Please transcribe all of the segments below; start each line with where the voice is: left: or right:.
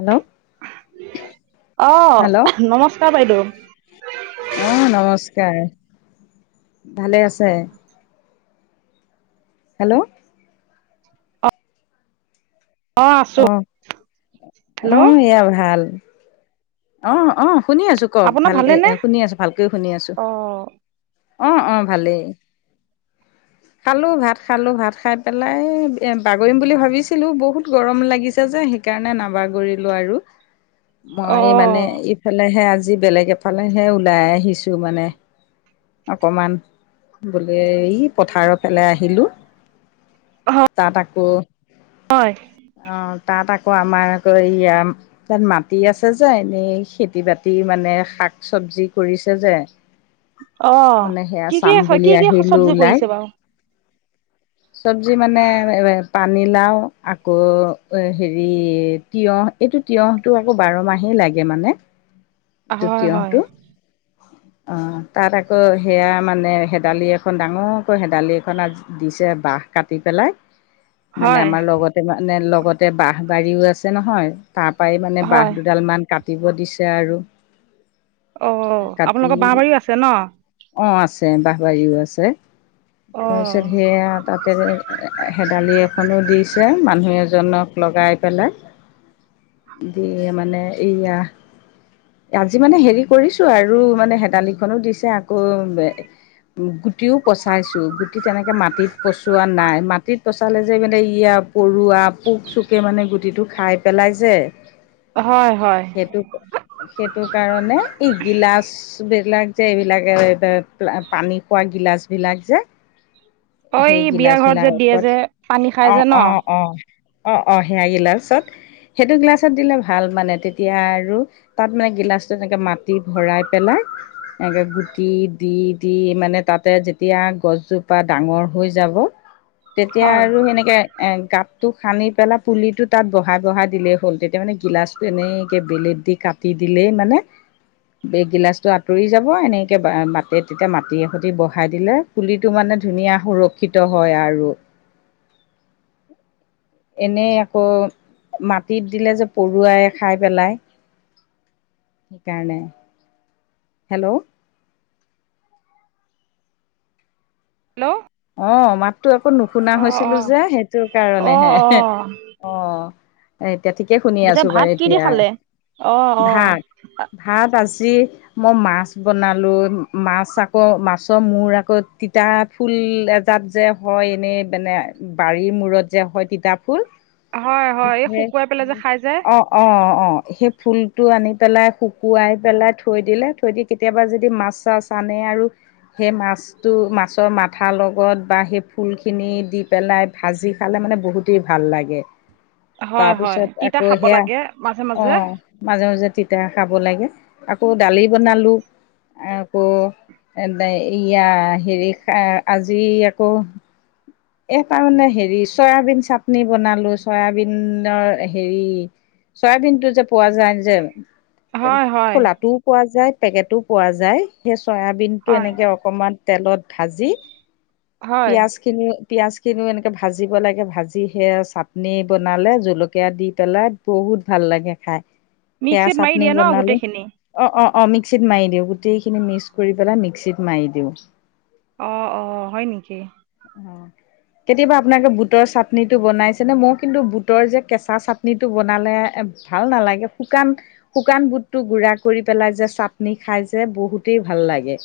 left: Hello
right: অ'
left: hello
right: নমস্কাৰ বাইদেউ
left: আহ নমস্কাৰ ভালে আছে হেল্ল'
right: অ'
left: অ
right: হেল্ল'
left: মোৰ এয়া ভাল অ অ শুনি আছো কওঁক
right: আপোনাৰ
left: ভাল এ
right: ভালেনে?
left: শুনি আছো ভালকৈ শুনি আছো
right: অ'
left: অ অ ভালেই খালো ভাত খালোঁ ভাত খাই পেলাই বাগৰিম বুলি ভাবিছিলো বহুত গৰম লাগিছে যে সেইকাৰণে নাবাগৰিলো আৰু এই মানে
right: অ',
left: ইফালেহে আজি বেলেগ এফালেহে ওলাই আহিছো মানে অকমান বোলে পথাৰৰ ফালে আহিলোঁ তাত আকৌ
right: হয়
left: অ তাত আকৌ আমাৰ আকৌ ইয়া তাত মাটি আছে যে এনেই খেতি বাতি মানে শাক চবজি কৰিছে যে
right: অ'
left: মানে সেয়া
right: কি কি
left: চাম বুলি
right: কি কি
left: আহিলো
right: চব্জি
left: ওলাই
right: কৰিছে বাৰু?
left: চবজি মানে এ পানীলাও আকৌ এ হেৰি তিয়হ এইটো তিয়হটো আকৌ বাৰ মাহে লাগে মানে এইটো
right: হয় হয়
left: তিয়হটো [inaudible] অ তাত আকৌ সেয়া মানে হেদালি এখন ডাঙৰকৈ হেদালি এখন আ দিছে বাঁহ কাটি পেলাই মানে
right: হয়
left: আমাৰ লগতে মানে লগ আগতে বাঁহ বাৰীও আছে নহয় তাৰ পৰাই মানে বাঁহ
right: হয়
left: দুডাল মান কাটিব দিছে আৰু
right: অ'
left: কাটি
right: আপোনালোকৰ বাঁহ বাৰীও আছে ন?
left: অ আছে আছে বাঁহ বাৰীও আছে তাৰপিছত
right: অ'
left: সেয়া তাতে হেদালি এখনো দিছে মানুহ এজনক লগাই পেলাই দি মানে এয়া আজি মানে হেৰি কৰিছো আৰু মানে হেদালিখনো দিছে আকৌ গুটিও পচাইছো গুটি তেনেকে মাটিত চোৱা নাই মাটিত পচালে যে মানে ইয়া পৰুৱা পোক চোকে মানে গুটিটো খাই পেলাই যে
right: হয় হয়
left: সেইটো সেইটো কাৰণে ই গিলাচ বিলাক যে, এইবিলাকে পানী খোৱা গিলাচ বিলাক যে
right: অ' এই
left: সেই
right: বিয়া
left: গিলাচ
right: ঘৰত যে দিয়ে
left: বিলাকত,
right: যে পানী খাই যে ন?
left: অ-অ-অ অ-অ, সেইয়া গিলাচত সেইটো গিলাচত দিলে ভাল মানে, তেতিয়া আৰু তাত মানে গিলাচটো এনেকে মাটি ভৰাই পেলাই এনেকে গুটি দি-দি, মানে তাতে যেতিয়া গছজোপা ডাঙৰ হৈ যাব, তেতিয়া
right: হয়
left: আৰু সেনেকে এ গাত টো খান্দি পেলাই পুলিটো তাত বহাই বহাই দিলেই হ'ল তেতিয়া মানে গিলাচটো এনেকে বেলেত দি কাটি দিলেই মানে এই গিলাচ টো আঁতৰি যাব এনেকে বাতি তেতিয়া মাটি এ সতি বহাই দিলে পুলিটো মানে ধুনীয়া সুৰক্ষিত হয় আৰু এনেই আকৌ মাটিত দিলে যে পৰুৱাই খাই পেলায় সেইকাৰণে হেল্ল'
right: হেল্ল'
left: অ মাতো আকৌ নুশুনা
right: অ'
left: হৈছিলো
right: অ'
left: যে সেইটো
right: অ'
left: কাৰণেহে
right: অ'
left: অ এতিয়া ঠিকে শুনি
right: পিছে
left: আছো বাৰু
right: ভাত কি দি
left: এতিয়া
right: খালে? অ' অ'
left: ভাত ভাত আজি মই মাছ বনালো মাছ আকৌ মাছৰ মূৰ আকৌ তিতা ফুল ফুল এজাত যে হয় এনেই মানে বাৰীৰ মূৰত যে হয় তিতা ফুল
right: হয় হয় এই শুকুৱাই পেলাই যে খাই যে
left: অ অ অ সেই ফুলটো আনি পেলাই শুকুৱাই পেলাই থৈ দিলে থৈ দি কেতিয়াবা যদি মাছ চাছ মানে আৰু সেই মাছটো মাছৰ মাথা লগ বা সেই ফুল খিনি দি পেলাই ভাজি খালে মানে বহুতেই ভাল লাগে
right: হয় হয়
left: তাৰপিছত
right: তিতা
left: আকৌ
right: খাব
left: সেয়া
right: লাগে মাজে
left: অ
right: মাজে
left: মাজে মাজে তি এতিয়া খাব লাগে আকৌ দালি বনালো আকৌ এ ইয়া হেৰি যি আকৌ এ তাৰ মানে হেৰি চয়াবিন চাটনি বনালো চয়াবিনৰ হেৰি চয়াবিন টো যে পোৱা যায় যে,
right: হয় হয়
left: খোলাটোও পোৱা যায়, পেকেটো পোৱা যায়, সেই চয়াবিন টো
right: হয়
left: এনেকে অকমান তেলত ভাজি,
right: হয়
left: পিয়াজ খিনি পিয়াজখিনি এনেকে ভাজিব লাগে, ভাজি সে আৰু চাটনি বনালে জলকীয়া দি পেলাই, বহুত বহুত ভাল লাগে খাই, সেইয়া
right: মিক্সিত মাৰি
left: চাটনি
right: দিয়ে ন
left: বনালে,
right: গোটেইখিনি
left: অ-অ অ, মিক্সিত মাৰি দিওঁ, গোটেইখিনি মিক্স কৰি পেলাই, মিক্সিত মাৰি দিওঁ।
right: অ-অ, হয় নেকি?
left: অ কেতিয়াবা আপোনাক যে বুটৰ চাটনিটো বনাইছে নে? মই কিন্তু বুটৰ যে কেঁচা চাটনিটো বনালে এ-এ ভাল নালাগে, শুকান-শুকান বুটটো গুড়া কৰি পেলাই যে, চাটনি খাই যে, বহুত গোটেই ভাল লাগে।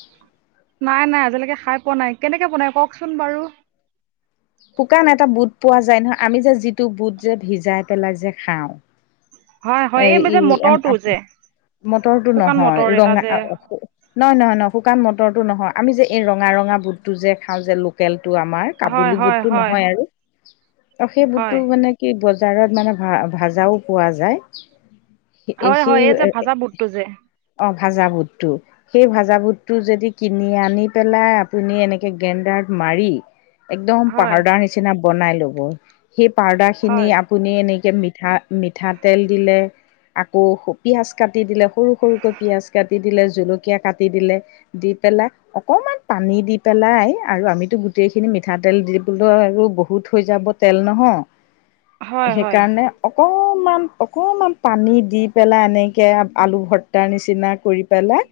right: নাই-নাই আজিলৈকে খাই পোৱা নাই। কেনেকে বনাই কওঁকচোন বাৰু?
left: শুকান এটা বুট পোৱা যায়, নহয় আমি যে যিটো বুট যে, ভিজাই পেলাই যে খাওঁ
right: হয় হয়
left: এ
right: এই যে
left: ই
right: মটৰটো যে
left: মটৰটো
right: শুকান মটৰ
left: নহয়।
right: এটা
left: ৰঙা
right: যে
left: নহয়-নহয়-নহয়, শুকান মটৰটো নহয়, আমি যে এই ৰঙা-ৰঙা বুটটো যে খাওঁ যে, লোকেল টো আমাৰ
right: হয়
left: কাবুলী
right: হয়
left: বুটটো
right: হয়
left: নহয় আৰু, ত সেই
right: হয়
left: বুটটো মানে কি বজাৰ বজাৰত মানে, ভা-ভাজাও পোৱা যায়।
right: হয়
left: সেই,
right: হয় এই যে ভাজা বুটটো যে
left: অহ ভাজা বুটটো। সেই ভাজা বুটটো যদি কিনি আনি পেলাই আপুনি এনেকে গ্ৰেণ্ডাৰত মাৰি একদম
right: হয়
left: পাউদাৰ নিচিনা বনাই লব, সেই পাউদাৰ খিনি
right: হয়
left: আপুনি এনে মিঠা-মিঠাতেল দিলে আকৌ পিয়াজ কাটি দিলে, সৰু-সৰুকৈ পিয়াজ কাটি দিলে, জলকীয়া কাটি দিলে, দি পেলাই, অকণমান পানী দি পেলাই, আৰু আমিতো গোটেইখিনি মিঠাতেল দি পেলাই আৰু বহুত থৈ যাব তেল নহয়,
right: হয় হয়
left: সেইকাৰণে অকমান অকনমান পানী দি পেলাই, এনেকে আলু ভৰ্তাৰ নিচিনা কৰি পেলাই।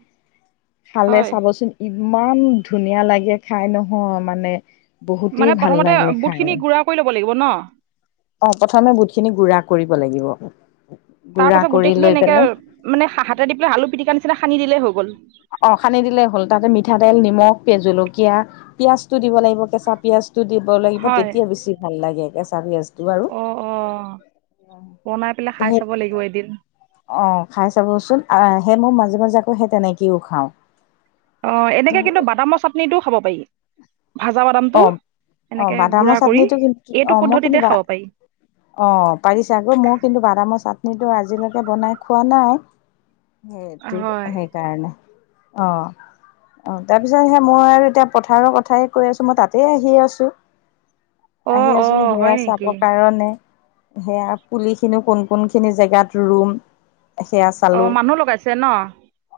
left: খালে
right: হয়
left: চাবচোন ইমান ধুনীয়া লাগে খাই নহয় মানে। বহুতেই
right: মানে
left: ভাল
right: প্ৰথমতে
left: লাগে খাই
right: বুটখিনি গুৰা কৰি ল'ব লাগিব ন?
left: অ প্ৰথমে বুটখিনি গুৰা কৰিব লাগিব।
right: তাৰ
left: গুড়া
right: পাছত
left: কৰি
right: গোটেইখিনি
left: লৈ
right: এনেকে
left: পেলাই
right: মানে হাতে দি পেলাই আলু পিটিকা নিচিনা সানি দিলেই হৈ গ'ল।
left: অ খানি দিলে হ'ল। তাতে মিঠাতেল, নিমখ, তে জলকীয়া, পিঁয়াজটো দিব লাগিব কেঁচা পিঁয়াজ। সেইটো দিব লাগিব তেতিয়া বেছি ভাল লাগে, কেঁচা পিঁয়াজ।
right: অ-অ, বনাই পেলাই খাই
left: সেই
right: চাব লাগিব এদিন।
left: অ, খাই চাবচোন, আহ, সেই মই মাজে- মাজে আকৌ সেই তেনেকেও খাওঁ।
right: অ, এনেকে কিন্তু বাদামৰ চাটনিটো খাব পাৰি। ভাজা বাদামটো
left: অ অ
right: এনেকে
left: বাদামৰ
right: গুড়া কৰি,
left: চাটনিটো কিন্তু অ
right: এইটো
left: মই কিন্তু
right: পদ্ধতিতে
left: বা
right: খাব পাৰি।
left: অ, পাৰিছে আকৌ, মই কিন্তু বাদামৰ চাটনি কিন্তু আজিলৈকে বনাই খোৱা নাই, সেইটো
right: হয়
left: সেইকাৰণে। অ-অ, তাৰপিছত সেই মই আৰু এতিয়া পথাৰৰ কথাই কৈ আছো। মই তাতে আহি আছো,
right: অ
left: আহি
right: অ
left: আছো সেইয়া
right: হয়
left: চাব
right: নেকি
left: কাৰণে। সেইয়া পুলি খিনিও, কোন-কোন খিনিত জেগাত ৰুম সেইয়া
right: অ
left: চালো।
right: মানুহ লগাইছে ন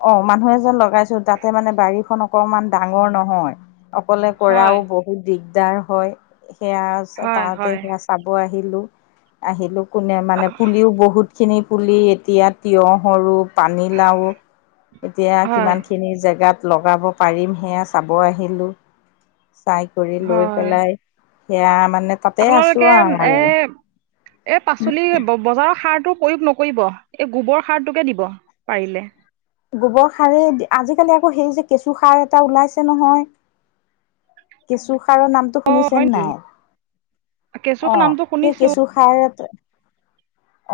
left: অ মানুহে যে লগাইছো, তাতে মানে বাৰীখন অকমান ডাঙৰ নহয়। অক
right: হয়
left: কৰাও বহুত দিগদাৰ হয়, সেইয়া
right: হয়
left: তাহতে
right: হয়
left: সেইয়া চাব আহি আহিলো-আহিলো, কোনে মানে পুলিও বহুত খিনি পুলি, এতিয়া তিঁয়হ সৰু পানীলাও, এতিয়া
right: হয়
left: কিমান খিনি জেগাত লগাব পাৰিম। সেইয়া চাব আহিলোঁ, চাই কৰি লৈ
right: হয়
left: পেলাই সেইয়া আমাৰ
right: আপোনালোকে এ-এ পাচলি বজাৰৰ সাৰটো প্ৰয়োগ নকৰিব। এই গোবৰ সাৰটোকে দিব পাৰিলে।
left: গোবৰ সাৰেই আজিকালি আকৌ সেই যে কেঁচু সাৰ এটা ওলাইছে নহয়। কেঁচু খাৰৰ নামটো
right: অ
left: শুনিছে
right: হয়
left: নে
right: নেকি
left: নাই?
right: কেঁচু
left: অ
right: নামটো
left: সেই
right: শুনিছো
left: কেঁচু সাৰ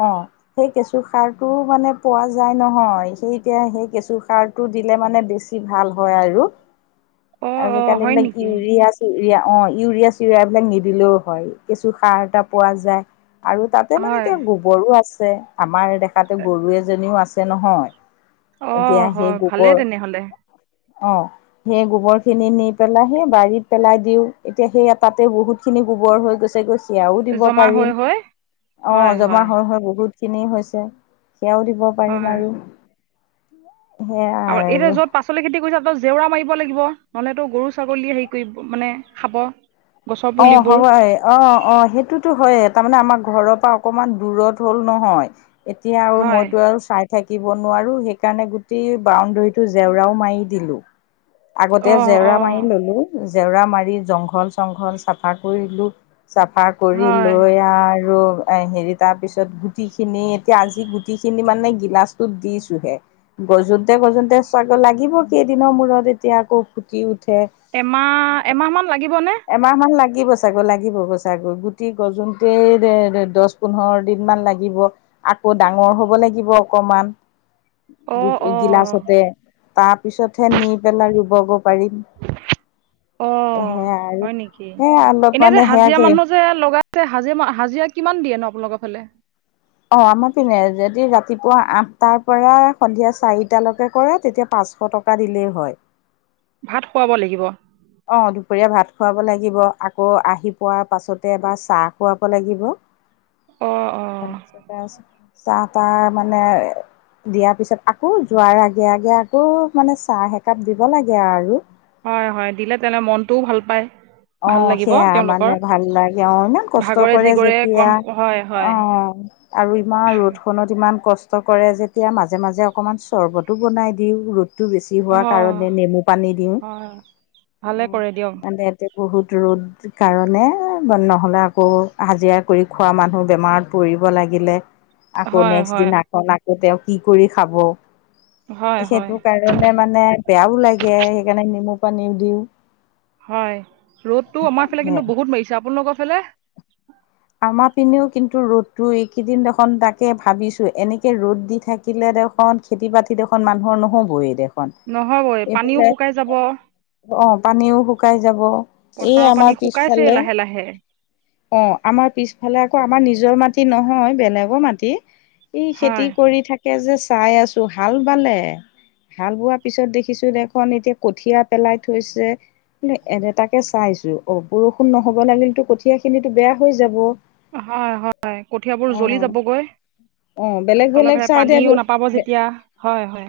left: অ, সেই কেঁচু সাৰটো মানে পোৱা যায় নহয়। সেই এতিয়া সেই কেঁচু সাৰটো দিলে মানে বেছি ভাল হয় আৰু।
right: অ অ
left: আজিকালি
right: হয়
left: এইবিলাক
right: নেকি
left: ইউৰিয়া চিউৰিয়া অ ইউৰিয়া চিউৰিয়া এইবিলাক নিদিলেও হয়। কেঁছু সাৰ এটা পোৱা যায়। আৰু তাতে মানে
right: হয়
left: এতিয়া গোবৰো আছে। আমাৰ দেখাতে গৰু এজনীও আছ নহয়
right: অ
left: এতিয়া সেই
right: হয় ভালেই
left: গোবৰ
right: তেনেহলে
left: অ, সেই গোবৰ খিনি নি পেলাই সেই বাৰীত পেলাই দিও। এতিয়া সেই তাতে বহুত খিনি গোবৰ হৈ গৈছে। গৈ চিয়াও দিব
right: জমা হৈ
left: পাৰিম।
right: হৈ
left: অ, জমা হয় হয় বহুত খিনি হৈছে সেয়াও দিব পাৰিম আৰু সেয়াই
right: আমাৰ এতি
left: আৰু
right: যত পাচলি খেতি কৰিছে তত জেওৰা মাৰিব লাগিব নহলেতো গৰু -ছাগলী হেৰি কৰিব মানে খাব। গছৰ
left: অ
right: পুলিবোৰ
left: হবই অ অ সেইটোতো হৈয়ে। তাৰমানে আমাৰ ঘৰৰ পৰা অকমান দূৰত হ'ল নহয়। এতিয়া আৰু
right: হয়
left: মইতো আৰু চাই থাক কাটিব নোৱাৰো সেইকাৰণে গোটেই বাউণ্ডৰীটো জেওৰাও মাৰি দিলো। আগতে
right: অঁ
left: জেওৰা
right: অঁ
left: মাৰি ললো, জেওৰা মাৰি জংঘল চংঘল চফা কৰিলো। চাফা কৰি
right: হয়
left: লৈ আৰু এ হেৰি তাৰ পিছত গুটিখিনি এতিয়া আজি গু গুটিখিনি মানে গিলাচটোত দিছোহে। গজোতে গজোতে চ লাগিব কেইদিনৰ মূৰত যেতিয়া আকৌ ফুটি উঠ
right: এমাহ, এমাহ মান লাগিব।
left: এমাহমান লাগ লাগিব চাগৈ লাগিব গৈ চাগৈ। গুটি গজতে দছ, পোন্ধৰ দিন মান লাগিব। আকৌ ডাঙৰ হব লাগিব অকমান
right: অঁ অঁ
left: গিলাচতে তাৰ পিছতহে নি পেলাই ৰুবগে পাৰিম
right: অঁ
left: সেয়া আৰু
right: হয় নেকি
left: সেয়া অলপ
right: এনে
left: মানে
right: যে হাজিৰা
left: সেয়াকে
right: মানুহ যে লগাইছে হাজিৰা হাজিৰা কিমান দিয়ে ন আপোনালোকৰ ফালে
left: অ আমাৰ পিনে যদি ৰাতিপুৱা আঠটাৰ পৰা সন্ধিয়া চাৰিটালৈকে কৰে তেতিয়া পা পাঁচশ টকা দিলেই হয়।
right: ভাত খুৱাব লাগিব।
left: অ, দুপৰীয়া ভাত খুৱাব লাগিব। আকৌ আহি পোৱাৰ পাছতে এবাৰ চাহ খুৱাব লাগিব।
right: অঁ অঁ
left: তাৰপিছ চাহ-তাহ মানে দিয়াৰ পিছত আকৌ যোৱাৰ আগে আগে আকৌ মানে চাহ একাপ দিব লাগে আৰু।
right: হয়, হয় দিলে তেনে মনটোও ভাল পায়। ভাল
left: অহ
right: লাগিব
left: সেয়া। মানে
right: তেওঁলোকৰ
left: ভাল লাগে অ ইমান কষ্ট
right: ভাগৰে
left: কৰে
right: জিগৰে
left: যেতিয়া।
right: কম হয়
left: অ
right: হয়
left: আৰু ইমান ৰ'দ খনত ইমান কষ্ট কৰে যেতিয়া মাজে মাজে অকমান চৰ্বতো বনাই দিওঁ। ৰ টো বেছি হোৱা কাৰণে
right: হয়
left: নেমু পানী দিওঁ।
right: হয় ভালে কৰে দিয়ক
left: মানে বহুত ৰ'দ কাৰণে নহ'লে আকৌ হাজিৰা কৰি খোৱা মানুহ বেমাৰত পৰি লাগিলে আকৌ
right: হয়
left: নেক্স
right: হয়
left: দিন আক আকৌ তেওঁ কি কৰি খাব?
right: হয় হয়
left: সেইটো কাৰণে মানে বেয়াও লাগে। সেইকাৰণে নেমু পানীও দিও।
right: হয়, ৰ'দটো আমাৰ ফালে কিন্তু বহুত মাৰিছে। আপোনালোকৰ ফালে?
left: আমাৰ পিনেও কিন্তু ৰ'দতো এইকেইদিন দেখোন তাকে ভাবিছো। এনেকে ৰ'দ দি থাকিলে খন খেতি বাতিত এখন মানুৰ নহ'বই দে।
right: নহবয়ে, পানীও শুকাই যাব।
left: অ, পানীও শুকাই যাব। এই
right: পথাৰৰ পানী
left: আমাৰ
right: শুকাইছেই
left: পিছফালে
right: লাহে লাহে
left: অ, আমাৰ পিছফালে আকৌ আমাৰ নিজৰ মাটি নহয় বেলেগৰ মাটি ই খেতি
right: হয়
left: কৰি থাকে যে চাই আছো হাল বালে হাল বোৱা পিছত দেখিছো দেখোন এতিয়া কঠিয়া পেলাই থৈছে এনে তাকে চাইছো অ বৰষুণ নহব লাগিলেতো কঠিয়াখিনিতো বেয়া হৈ যাব
right: হয় হয় কঠিয়াবোৰ জ্বলি
left: অ
right: যাবগৈ
left: অ বেলেগ
right: তলৰ
left: বেলেগ
right: ফালে
left: চাইডে
right: পানীও নাপাব যেতিয়া হয় হয়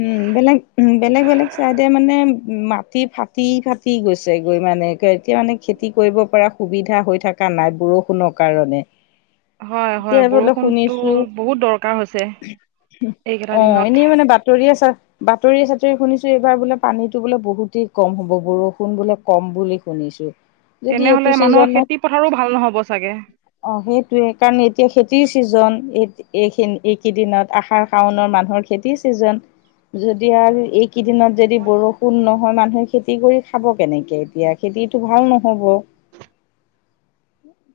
left: উম বেলেগ উ বেলেগ বেলেগ চাইদিয়ে মানে উম মাটি ফাটি ফাটি গৈছে গৈ মানে এতিয়া মানে খেতি কৰিব পৰা সুবিধা হৈ থা কানাই বৰষুণৰ কাৰণে
right: হয়
left: এতিয়া
right: হয়
left: বোলে
right: বৰষুণটো
left: শুনিছো
right: বহুত দৰকাৰ হৈছে এইকেইটা
left: অ
right: দিনত
left: এনেই মানে বাতৰি আছা বাতৰিয়ে চাতৰি শুনিছো এইবাৰ বোলে পানীতো বোলে বহুতেই কম হ'ব বৰষুণ বোলে কম বুলি শুনিছো যদি
right: তেনেহ'লে
left: এইটো
right: মানুহৰ
left: চিজনত
right: খেতি পথাৰো ভাল নহ'ব চাগে
left: অ সেইটোৱে কাৰণ এতিয়া খেতিৰ চিজন এইখিন এইকেইদিনত আহাৰ শাওনৰ মানুহৰ খেতিৰ চিজন যদি আৰু এই কেইদিনত যদি
right: মই
left: বৰষুণ নহয় মানুহে খেতি কৰি খাব কেনেকৈ এতিয়া খেতিটো ভাল নহ'ব [inaudible]